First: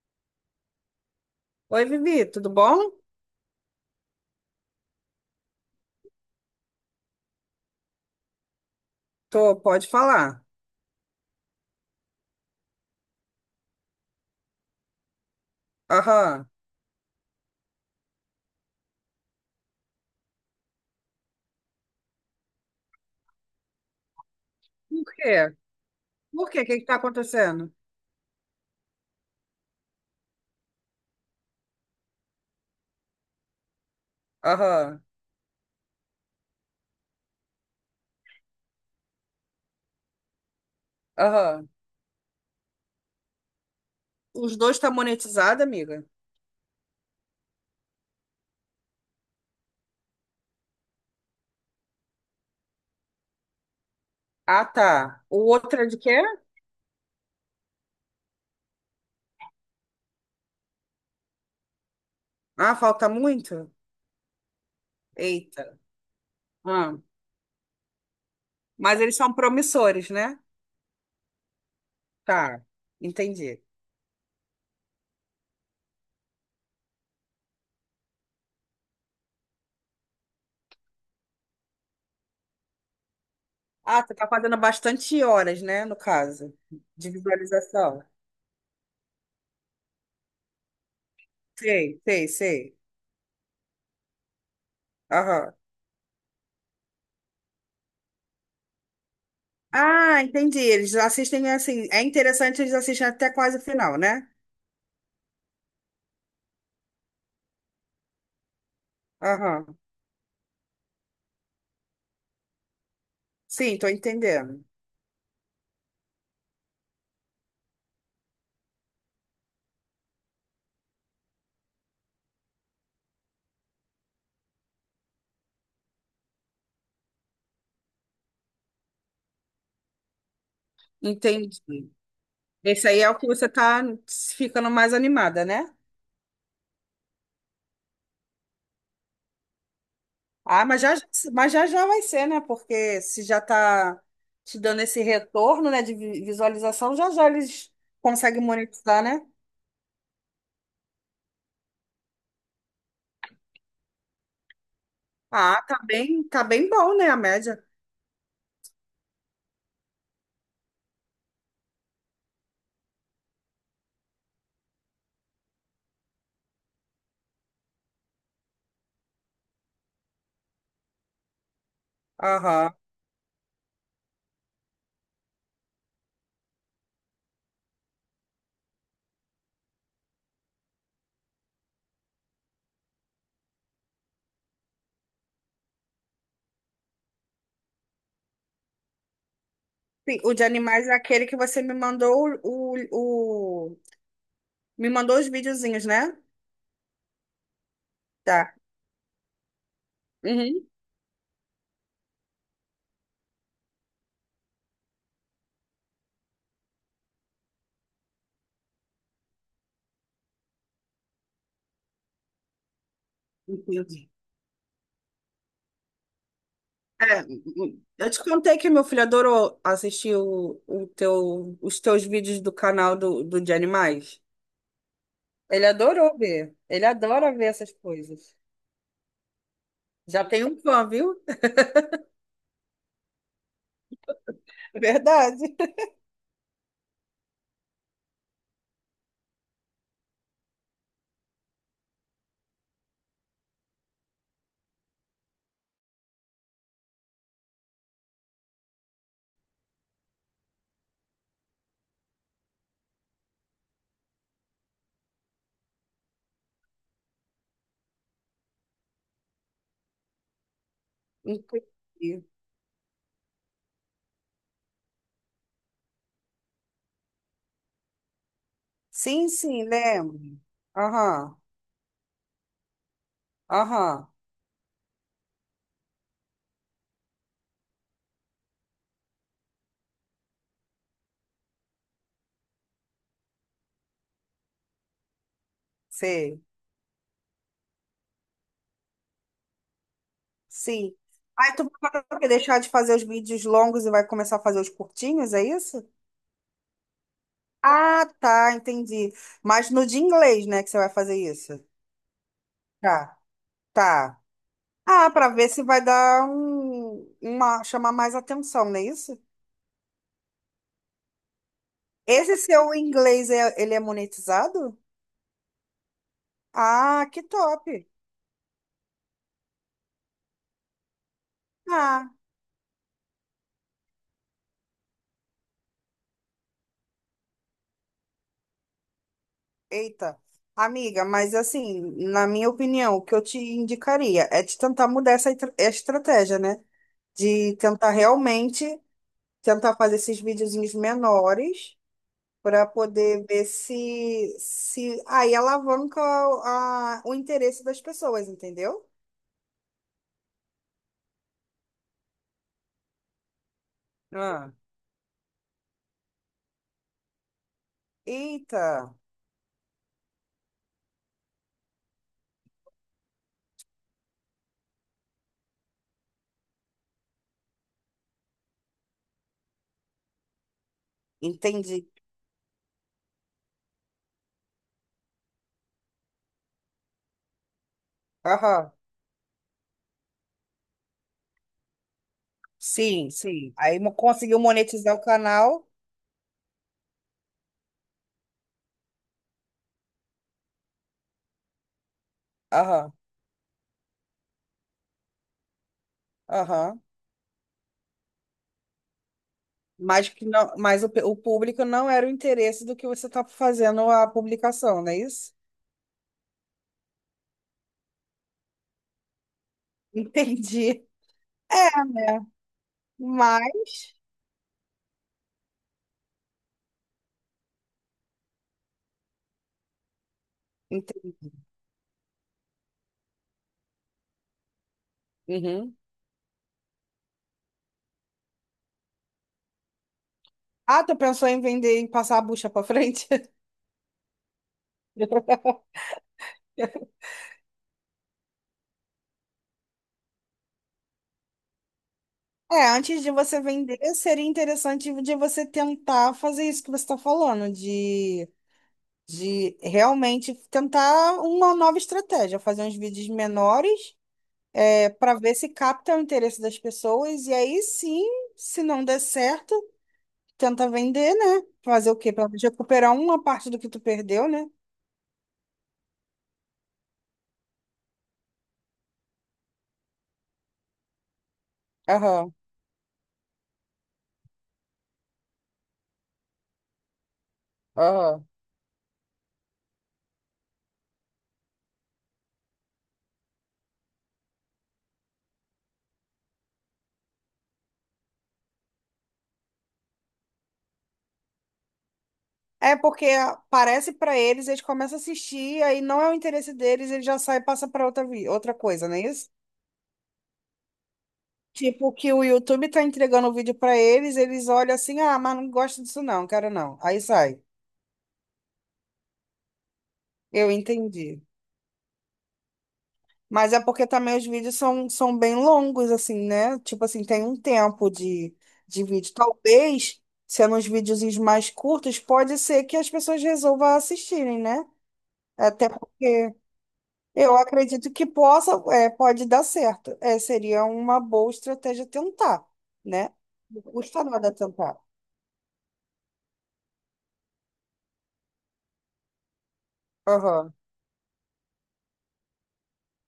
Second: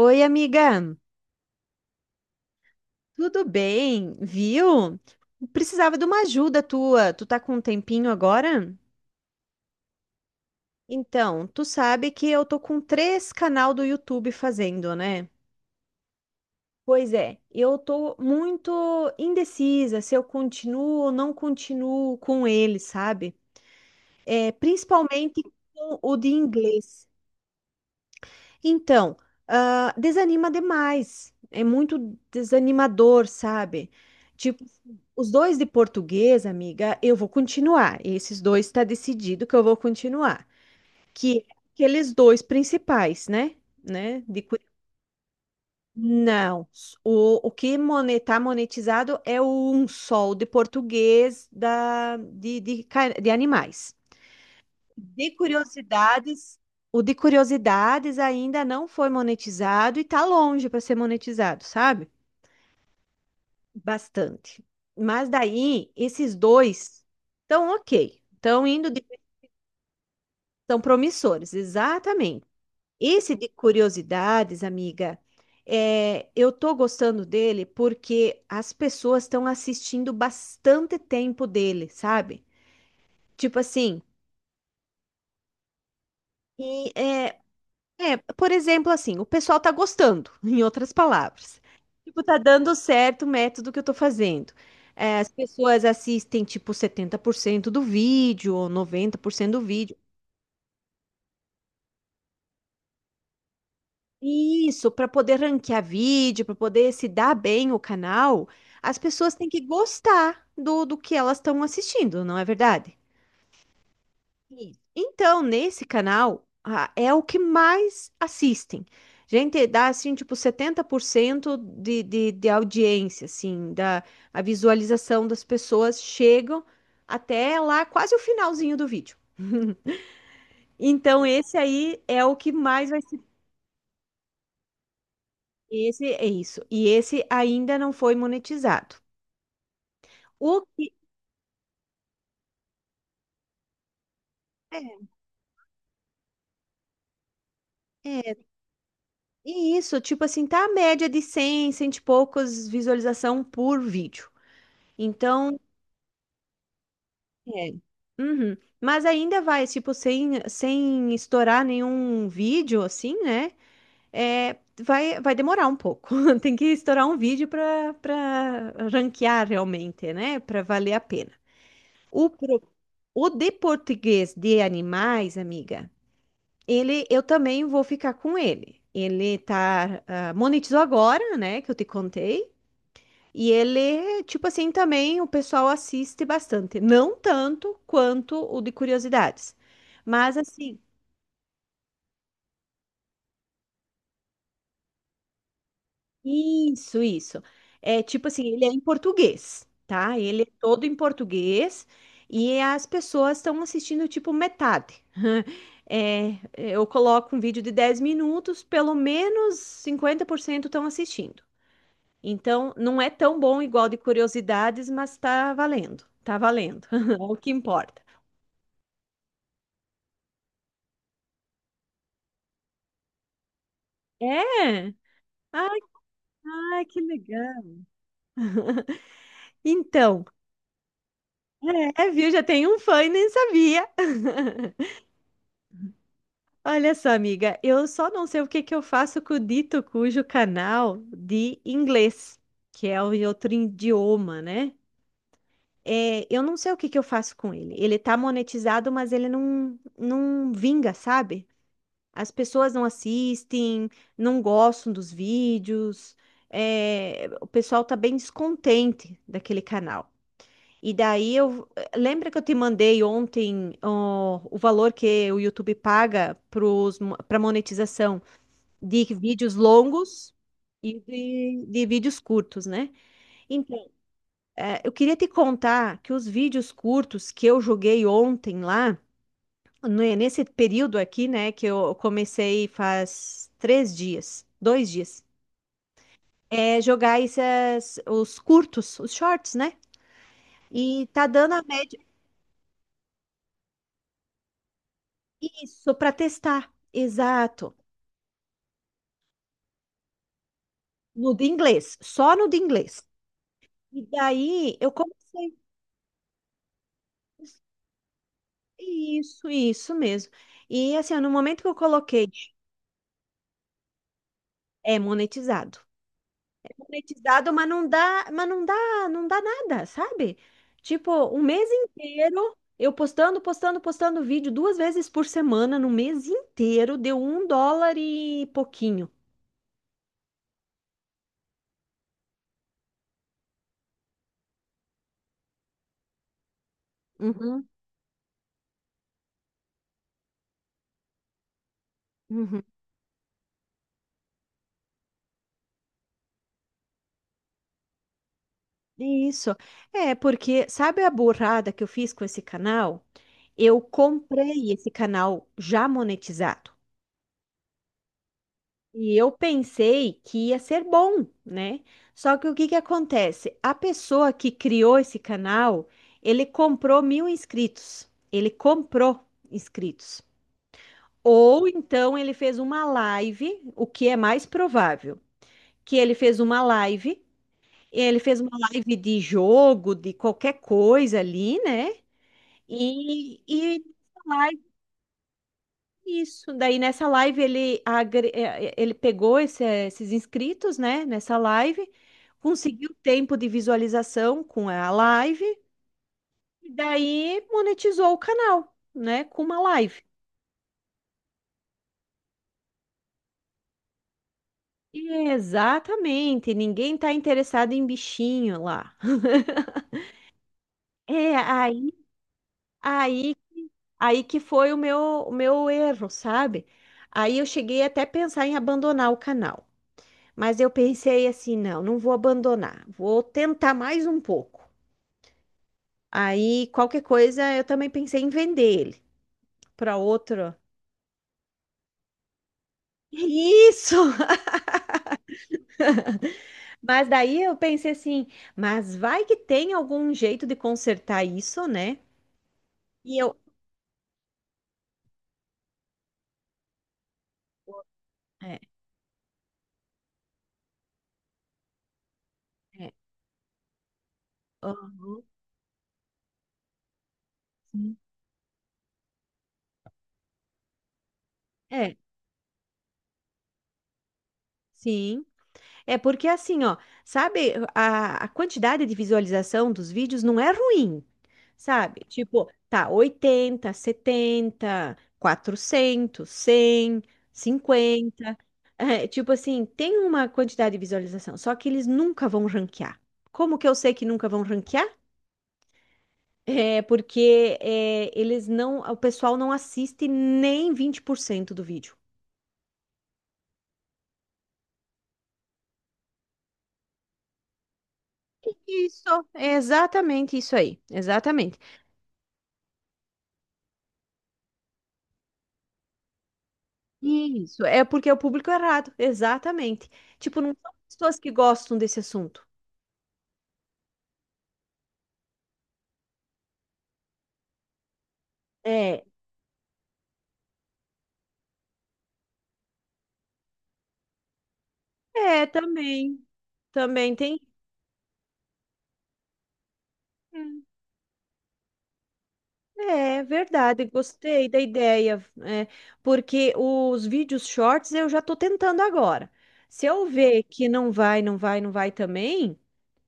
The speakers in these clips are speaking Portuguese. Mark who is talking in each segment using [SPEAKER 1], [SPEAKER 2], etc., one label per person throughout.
[SPEAKER 1] Oi, amiga,
[SPEAKER 2] Oi, Vivi, tudo bom?
[SPEAKER 1] tudo bem? Viu? Precisava de uma ajuda tua. Tu tá com um tempinho agora?
[SPEAKER 2] Tô, pode falar.
[SPEAKER 1] Então, tu sabe que eu tô com 3 canal do YouTube fazendo, né?
[SPEAKER 2] Aham.
[SPEAKER 1] Pois é, eu tô muito indecisa se eu continuo ou não continuo com ele, sabe?
[SPEAKER 2] Por quê?
[SPEAKER 1] Principalmente
[SPEAKER 2] Por
[SPEAKER 1] com o de
[SPEAKER 2] quê? O que que tá
[SPEAKER 1] inglês.
[SPEAKER 2] acontecendo?
[SPEAKER 1] Então, desanima demais. É muito desanimador, sabe? Tipo,
[SPEAKER 2] Aham,
[SPEAKER 1] os dois de português, amiga, eu vou continuar. Esses dois está decidido que eu vou continuar. Que é
[SPEAKER 2] aham.
[SPEAKER 1] aqueles dois principais, né? Né? De
[SPEAKER 2] Os
[SPEAKER 1] Curi-
[SPEAKER 2] dois tá monetizado, amiga?
[SPEAKER 1] Não. O que está monetizado é o um sol de português da, de, ca- de animais.
[SPEAKER 2] Ah, tá.
[SPEAKER 1] De
[SPEAKER 2] O outro é de quê?
[SPEAKER 1] curiosidades, o de curiosidades ainda não foi monetizado e tá longe para ser monetizado, sabe?
[SPEAKER 2] Ah, falta muito?
[SPEAKER 1] Bastante. Mas
[SPEAKER 2] Eita.
[SPEAKER 1] daí, esses
[SPEAKER 2] Ah.
[SPEAKER 1] dois estão ok, estão
[SPEAKER 2] Mas eles são promissores, né?
[SPEAKER 1] estão promissores, exatamente.
[SPEAKER 2] Tá,
[SPEAKER 1] Esse de
[SPEAKER 2] entendi.
[SPEAKER 1] curiosidades, amiga, eu tô gostando dele porque as pessoas estão assistindo bastante tempo dele, sabe? Tipo assim,
[SPEAKER 2] Ah, tu tá fazendo bastante horas, né, no caso,
[SPEAKER 1] e,
[SPEAKER 2] de
[SPEAKER 1] é,
[SPEAKER 2] visualização.
[SPEAKER 1] é, por exemplo, assim, o pessoal tá gostando, em outras palavras.
[SPEAKER 2] Sei,
[SPEAKER 1] Tipo,
[SPEAKER 2] sei,
[SPEAKER 1] tá dando
[SPEAKER 2] sei.
[SPEAKER 1] certo o método que eu tô fazendo. É, as
[SPEAKER 2] Aham.
[SPEAKER 1] pessoas assistem, tipo, 70% do vídeo, ou 90% do vídeo.
[SPEAKER 2] Ah, entendi. Eles assistem assim. É interessante, eles assistem até quase o final, né?
[SPEAKER 1] Isso, para poder ranquear vídeo, para poder se dar bem o canal, as pessoas têm que
[SPEAKER 2] Aham.
[SPEAKER 1] gostar do que elas estão assistindo, não é verdade?
[SPEAKER 2] Sim, tô entendendo.
[SPEAKER 1] Isso. Então, nesse canal, ah, é o que mais assistem. Gente, dá assim, tipo, 70% de audiência, assim, da a visualização das pessoas chegam até lá, quase o finalzinho do vídeo. Então, esse
[SPEAKER 2] Entendi.
[SPEAKER 1] aí é o que
[SPEAKER 2] Esse
[SPEAKER 1] mais vai
[SPEAKER 2] aí é o
[SPEAKER 1] ser.
[SPEAKER 2] que você tá ficando mais animada, né?
[SPEAKER 1] Esse é isso. E esse ainda não foi monetizado.
[SPEAKER 2] Ah,
[SPEAKER 1] O que.
[SPEAKER 2] mas já já vai ser, né? Porque se já tá te dando esse
[SPEAKER 1] É,
[SPEAKER 2] retorno, né, de visualização, já já eles
[SPEAKER 1] é,
[SPEAKER 2] conseguem monetizar, né?
[SPEAKER 1] e isso, tipo assim, tá a média de 100 100 e poucos visualização por vídeo. Então,
[SPEAKER 2] Ah, tá bem bom, né, a média.
[SPEAKER 1] É. Uhum. Mas ainda vai, tipo, sem estourar nenhum vídeo, assim, né? É, vai, vai demorar um pouco. Tem que estourar um vídeo para para ranquear realmente, né? Para valer a pena. O, pro-
[SPEAKER 2] Aham.
[SPEAKER 1] o de português de animais, amiga, ele eu também vou ficar com ele. Ele tá, ah, monetizou agora, né? Que eu te contei. E ele, tipo assim, também o pessoal assiste bastante. Não tanto quanto o de curiosidades.
[SPEAKER 2] Sim, o
[SPEAKER 1] Mas
[SPEAKER 2] de
[SPEAKER 1] assim,
[SPEAKER 2] animais é aquele que você me mandou me mandou os videozinhos, né?
[SPEAKER 1] isso. É tipo assim,
[SPEAKER 2] Tá.
[SPEAKER 1] ele é em português, tá? Ele é
[SPEAKER 2] Uhum.
[SPEAKER 1] todo em português e as pessoas estão assistindo tipo metade. É, eu coloco um vídeo de 10 minutos, pelo menos 50% estão assistindo. Então, não é tão bom igual de
[SPEAKER 2] Entendi.
[SPEAKER 1] curiosidades, mas tá valendo. Tá valendo. É
[SPEAKER 2] É,
[SPEAKER 1] o que importa.
[SPEAKER 2] eu te contei que meu filho adorou assistir os teus vídeos do canal do, do de animais.
[SPEAKER 1] É?
[SPEAKER 2] Ele
[SPEAKER 1] Ai,
[SPEAKER 2] adorou ver. Ele
[SPEAKER 1] ai, que
[SPEAKER 2] adora ver
[SPEAKER 1] legal.
[SPEAKER 2] essas coisas.
[SPEAKER 1] Então,
[SPEAKER 2] Já tem um fã, viu?
[SPEAKER 1] é, viu? Já tem um fã e nem sabia.
[SPEAKER 2] Verdade.
[SPEAKER 1] Olha só, amiga, eu só não sei o que que eu faço com o dito cujo canal de inglês, que é o em outro idioma, né? É, eu não sei o que que eu faço com ele. Ele tá monetizado, mas ele não vinga, sabe? As pessoas não assistem, não gostam dos vídeos. É, o pessoal tá bem descontente daquele canal. E daí eu
[SPEAKER 2] Inclusive.
[SPEAKER 1] lembra que eu te mandei ontem ó, o valor que o YouTube paga para monetização de
[SPEAKER 2] Sim,
[SPEAKER 1] vídeos
[SPEAKER 2] sim, lembro.
[SPEAKER 1] longos e
[SPEAKER 2] Aham,
[SPEAKER 1] de vídeos curtos, né? Então,
[SPEAKER 2] aham,
[SPEAKER 1] eu queria te contar que os vídeos curtos que eu joguei ontem lá, né, nesse período aqui, né, que eu comecei faz 3 dias, 2 dias,
[SPEAKER 2] sei.
[SPEAKER 1] é jogar esses, os curtos, os shorts, né?
[SPEAKER 2] Sim.
[SPEAKER 1] E tá dando
[SPEAKER 2] Aí tu vai deixar de fazer os vídeos longos e vai começar a fazer os curtinhos, é isso?
[SPEAKER 1] Isso, para testar. Exato.
[SPEAKER 2] Ah, tá, entendi. Mas no de inglês, né, que você vai fazer
[SPEAKER 1] No de
[SPEAKER 2] isso?
[SPEAKER 1] inglês, só no de inglês.
[SPEAKER 2] Tá,
[SPEAKER 1] E
[SPEAKER 2] tá.
[SPEAKER 1] daí eu
[SPEAKER 2] Ah, para ver
[SPEAKER 1] comecei.
[SPEAKER 2] se vai dar um, uma, chamar mais atenção, não é isso?
[SPEAKER 1] Isso mesmo. E assim, no momento que eu coloquei,
[SPEAKER 2] Esse seu inglês, ele é monetizado?
[SPEAKER 1] é monetizado. É
[SPEAKER 2] Ah, que
[SPEAKER 1] monetizado,
[SPEAKER 2] top.
[SPEAKER 1] mas não dá, não dá nada, sabe? Tipo, um mês
[SPEAKER 2] Ah,
[SPEAKER 1] inteiro eu postando vídeo 2 vezes por semana, no mês inteiro, deu $1 e pouquinho.
[SPEAKER 2] eita. Amiga, mas assim, na minha opinião, o que eu te indicaria é de tentar mudar essa estratégia, né? De
[SPEAKER 1] Uhum,
[SPEAKER 2] tentar realmente tentar fazer esses videozinhos menores
[SPEAKER 1] uhum.
[SPEAKER 2] para poder ver se, se aí alavanca o interesse das pessoas, entendeu?
[SPEAKER 1] Isso. É, porque sabe a burrada que eu fiz com esse canal? Eu
[SPEAKER 2] Ah.
[SPEAKER 1] comprei esse canal já monetizado.
[SPEAKER 2] Eita.
[SPEAKER 1] E eu pensei que ia ser bom, né? Só que o que que acontece? A pessoa que criou esse canal, ele comprou 1.000 inscritos. Ele comprou inscritos. Ou
[SPEAKER 2] Entendi.
[SPEAKER 1] então ele fez uma live, o que é mais provável, que ele fez uma live, ele fez uma
[SPEAKER 2] Aham.
[SPEAKER 1] live de jogo, de qualquer coisa ali, né?
[SPEAKER 2] Sim,
[SPEAKER 1] E,
[SPEAKER 2] sim. Aí
[SPEAKER 1] e
[SPEAKER 2] conseguiu
[SPEAKER 1] live
[SPEAKER 2] monetizar o canal.
[SPEAKER 1] isso. Daí nessa live ele, ele pegou esse- esses inscritos, né? Nessa live,
[SPEAKER 2] Aham,
[SPEAKER 1] conseguiu tempo de visualização com a live, e
[SPEAKER 2] aham.
[SPEAKER 1] daí monetizou o canal, né? Com uma live.
[SPEAKER 2] Mas que não, mas o público não era o interesse do que você tá fazendo a publicação, não é isso?
[SPEAKER 1] Exatamente, ninguém tá interessado em bichinho lá.
[SPEAKER 2] Entendi.
[SPEAKER 1] É,
[SPEAKER 2] É,
[SPEAKER 1] aí,
[SPEAKER 2] né?
[SPEAKER 1] aí,
[SPEAKER 2] Mas.
[SPEAKER 1] aí que foi o meu erro, sabe? Aí eu cheguei até a pensar em abandonar o canal. Mas eu
[SPEAKER 2] Ente-
[SPEAKER 1] pensei assim, não, não vou abandonar, vou tentar mais um pouco.
[SPEAKER 2] Uhum.
[SPEAKER 1] Aí, qualquer coisa, eu também pensei em vender ele para outro.
[SPEAKER 2] Ah, tu pensou em vender e passar a bucha pra frente?
[SPEAKER 1] Isso! Mas daí eu pensei assim, mas vai que tem algum jeito de consertar isso, né?
[SPEAKER 2] É, antes de
[SPEAKER 1] E eu.
[SPEAKER 2] você vender, seria interessante de você tentar fazer isso que você está falando, de
[SPEAKER 1] É,
[SPEAKER 2] de realmente tentar uma nova estratégia, fazer uns
[SPEAKER 1] é.
[SPEAKER 2] vídeos menores, é, para
[SPEAKER 1] Aham,
[SPEAKER 2] ver se capta o interesse das pessoas e aí
[SPEAKER 1] sim.
[SPEAKER 2] sim, se não der certo, tenta vender, né? Fazer
[SPEAKER 1] É,
[SPEAKER 2] o quê? Para recuperar uma parte do que tu perdeu, né?
[SPEAKER 1] sim. É porque assim, ó, sabe, a quantidade de visualização dos vídeos não é ruim, sabe?
[SPEAKER 2] Aham,
[SPEAKER 1] Tipo, tá 80, 70, 400, 100,
[SPEAKER 2] aham.
[SPEAKER 1] 50, É, tipo assim, tem uma quantidade de visualização, só que eles nunca vão ranquear. Como que eu sei que nunca vão ranquear? É porque eles não, o pessoal não assiste nem 20% do vídeo.
[SPEAKER 2] É porque parece para eles, eles começam a assistir, aí não é o interesse deles, ele já sai e passa para outra, outra coisa, não é
[SPEAKER 1] Isso,
[SPEAKER 2] isso?
[SPEAKER 1] é exatamente isso aí, exatamente.
[SPEAKER 2] Tipo, que o YouTube tá entregando o vídeo para eles, eles olham assim, ah, mas não gosto disso não, quero não. Aí sai.
[SPEAKER 1] Isso, é porque é o público errado, exatamente. Tipo,
[SPEAKER 2] Eu
[SPEAKER 1] não são pessoas
[SPEAKER 2] entendi.
[SPEAKER 1] que gostam desse assunto.
[SPEAKER 2] Mas é porque também os vídeos são, são bem longos, assim, né? Tipo assim, tem um tempo de
[SPEAKER 1] É,
[SPEAKER 2] vídeo. Talvez, sendo uns videozinhos mais curtos, pode ser que as pessoas resolvam assistirem, né? Até
[SPEAKER 1] também,
[SPEAKER 2] porque
[SPEAKER 1] também
[SPEAKER 2] eu
[SPEAKER 1] tem.
[SPEAKER 2] acredito que possa, é, pode dar certo. É, seria uma boa estratégia tentar, né?
[SPEAKER 1] É,
[SPEAKER 2] Não
[SPEAKER 1] verdade,
[SPEAKER 2] custa nada
[SPEAKER 1] gostei da
[SPEAKER 2] tentar.
[SPEAKER 1] ideia, é, porque os vídeos shorts eu já tô tentando agora. Se eu ver
[SPEAKER 2] Aham,
[SPEAKER 1] que não vai também,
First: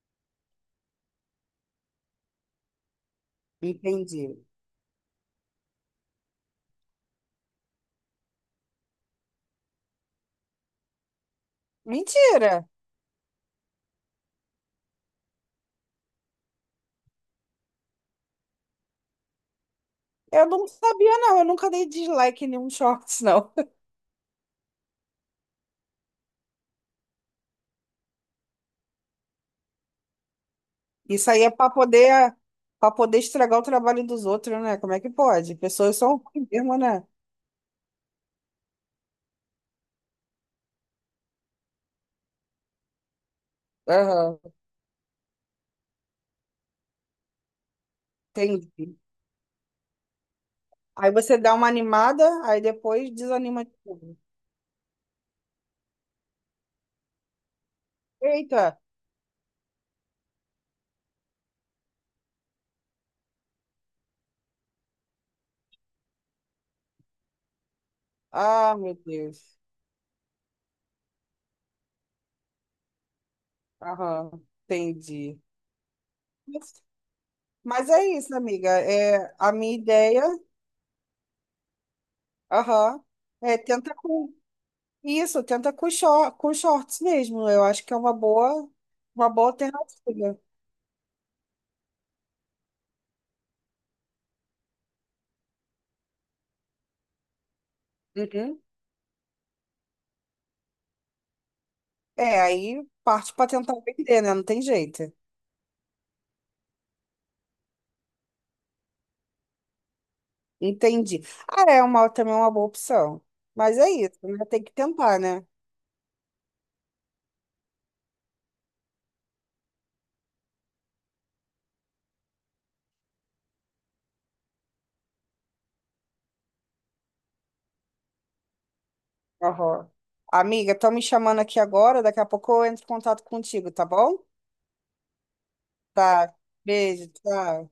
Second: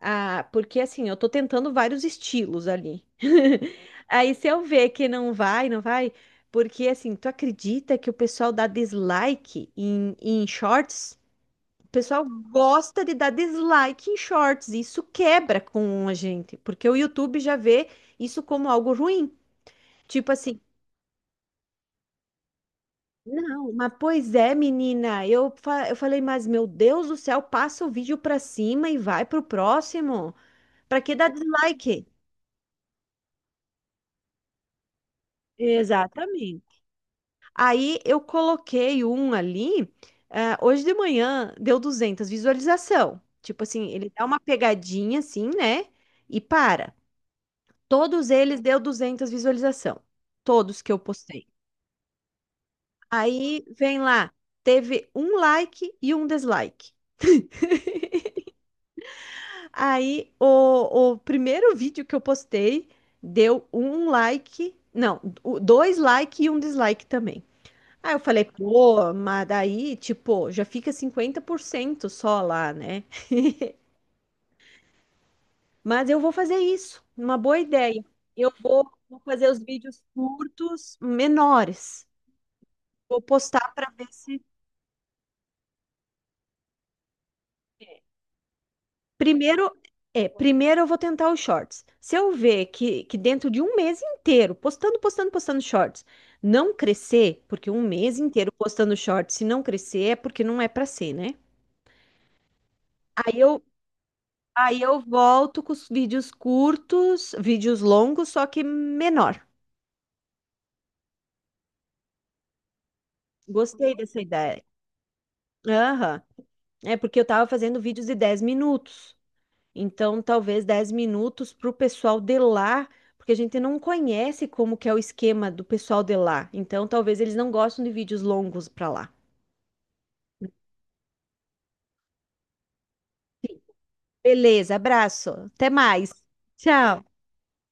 [SPEAKER 1] ah, porque assim, eu tô tentando vários estilos ali. Aí
[SPEAKER 2] entendi.
[SPEAKER 1] se eu ver que não vai, porque assim, tu acredita que o pessoal dá dislike em, em shorts? O pessoal
[SPEAKER 2] Mentira!
[SPEAKER 1] gosta de dar dislike em shorts, e isso quebra com a gente, porque o YouTube já vê isso como algo ruim. Tipo
[SPEAKER 2] Eu
[SPEAKER 1] assim,
[SPEAKER 2] não sabia, não. Eu nunca dei dislike em nenhum shorts, não.
[SPEAKER 1] não, mas pois é, menina, eu, eu falei, mas meu Deus do céu, passa o vídeo pra cima e vai pro próximo. Pra que dar
[SPEAKER 2] Isso aí é
[SPEAKER 1] dislike?
[SPEAKER 2] para poder estragar o trabalho dos outros, né? Como é que pode? Pessoas são ruins
[SPEAKER 1] Exatamente.
[SPEAKER 2] mesmo, né?
[SPEAKER 1] Aí eu coloquei um ali. Ah, hoje de manhã deu 200 visualização. Tipo assim, ele dá uma
[SPEAKER 2] Aham,
[SPEAKER 1] pegadinha assim, né? E para. Todos eles deu
[SPEAKER 2] entendi.
[SPEAKER 1] 200 visualização. Todos que eu
[SPEAKER 2] Aí você
[SPEAKER 1] postei.
[SPEAKER 2] dá uma animada, aí depois
[SPEAKER 1] Aí
[SPEAKER 2] desanima de
[SPEAKER 1] vem
[SPEAKER 2] novo.
[SPEAKER 1] lá, teve um like e um dislike.
[SPEAKER 2] Eita!
[SPEAKER 1] Aí o primeiro vídeo que eu postei deu um like, não, dois like e um dislike também. Aí eu falei,
[SPEAKER 2] Ah, meu
[SPEAKER 1] pô, mas
[SPEAKER 2] Deus.
[SPEAKER 1] daí, tipo, já fica 50% só lá, né?
[SPEAKER 2] Aham, entendi.
[SPEAKER 1] Mas eu vou fazer
[SPEAKER 2] Mas
[SPEAKER 1] isso, uma boa
[SPEAKER 2] mas
[SPEAKER 1] ideia.
[SPEAKER 2] é isso,
[SPEAKER 1] Eu
[SPEAKER 2] amiga.
[SPEAKER 1] vou
[SPEAKER 2] É,
[SPEAKER 1] fazer
[SPEAKER 2] a
[SPEAKER 1] os
[SPEAKER 2] minha
[SPEAKER 1] vídeos
[SPEAKER 2] ideia,
[SPEAKER 1] curtos, menores.
[SPEAKER 2] aham,
[SPEAKER 1] Vou
[SPEAKER 2] é
[SPEAKER 1] postar para
[SPEAKER 2] tenta
[SPEAKER 1] ver
[SPEAKER 2] com
[SPEAKER 1] se.
[SPEAKER 2] isso, tenta com, com shorts mesmo. Eu acho que é uma boa
[SPEAKER 1] Primeiro,
[SPEAKER 2] alternativa.
[SPEAKER 1] primeiro eu vou tentar os shorts. Se eu ver que dentro de um mês inteiro, postando shorts, não crescer, porque um mês inteiro
[SPEAKER 2] Uhum.
[SPEAKER 1] postando shorts, se não crescer, é porque não é para ser, né?
[SPEAKER 2] É, aí parte
[SPEAKER 1] Aí
[SPEAKER 2] para
[SPEAKER 1] eu
[SPEAKER 2] tentar vender, né? Não tem
[SPEAKER 1] Aí eu
[SPEAKER 2] jeito.
[SPEAKER 1] volto com os vídeos curtos, vídeos longos, só que menor.
[SPEAKER 2] Entendi. Ah, é uma, também é uma boa opção. Mas é
[SPEAKER 1] Gostei dessa
[SPEAKER 2] isso, né?
[SPEAKER 1] ideia.
[SPEAKER 2] Tem que tentar, né?
[SPEAKER 1] Aham. É porque eu tava fazendo vídeos de 10 minutos. Então, talvez 10 minutos para o pessoal de lá, porque a gente não conhece como que é o esquema do pessoal de lá. Então, talvez eles não gostam de vídeos longos para lá.
[SPEAKER 2] Aham. Amiga, estão me chamando aqui agora, daqui a pouco eu entro em contato contigo, tá bom?
[SPEAKER 1] Beleza, abraço. Até mais.
[SPEAKER 2] Tá.
[SPEAKER 1] Tchau.
[SPEAKER 2] Beijo, tchau.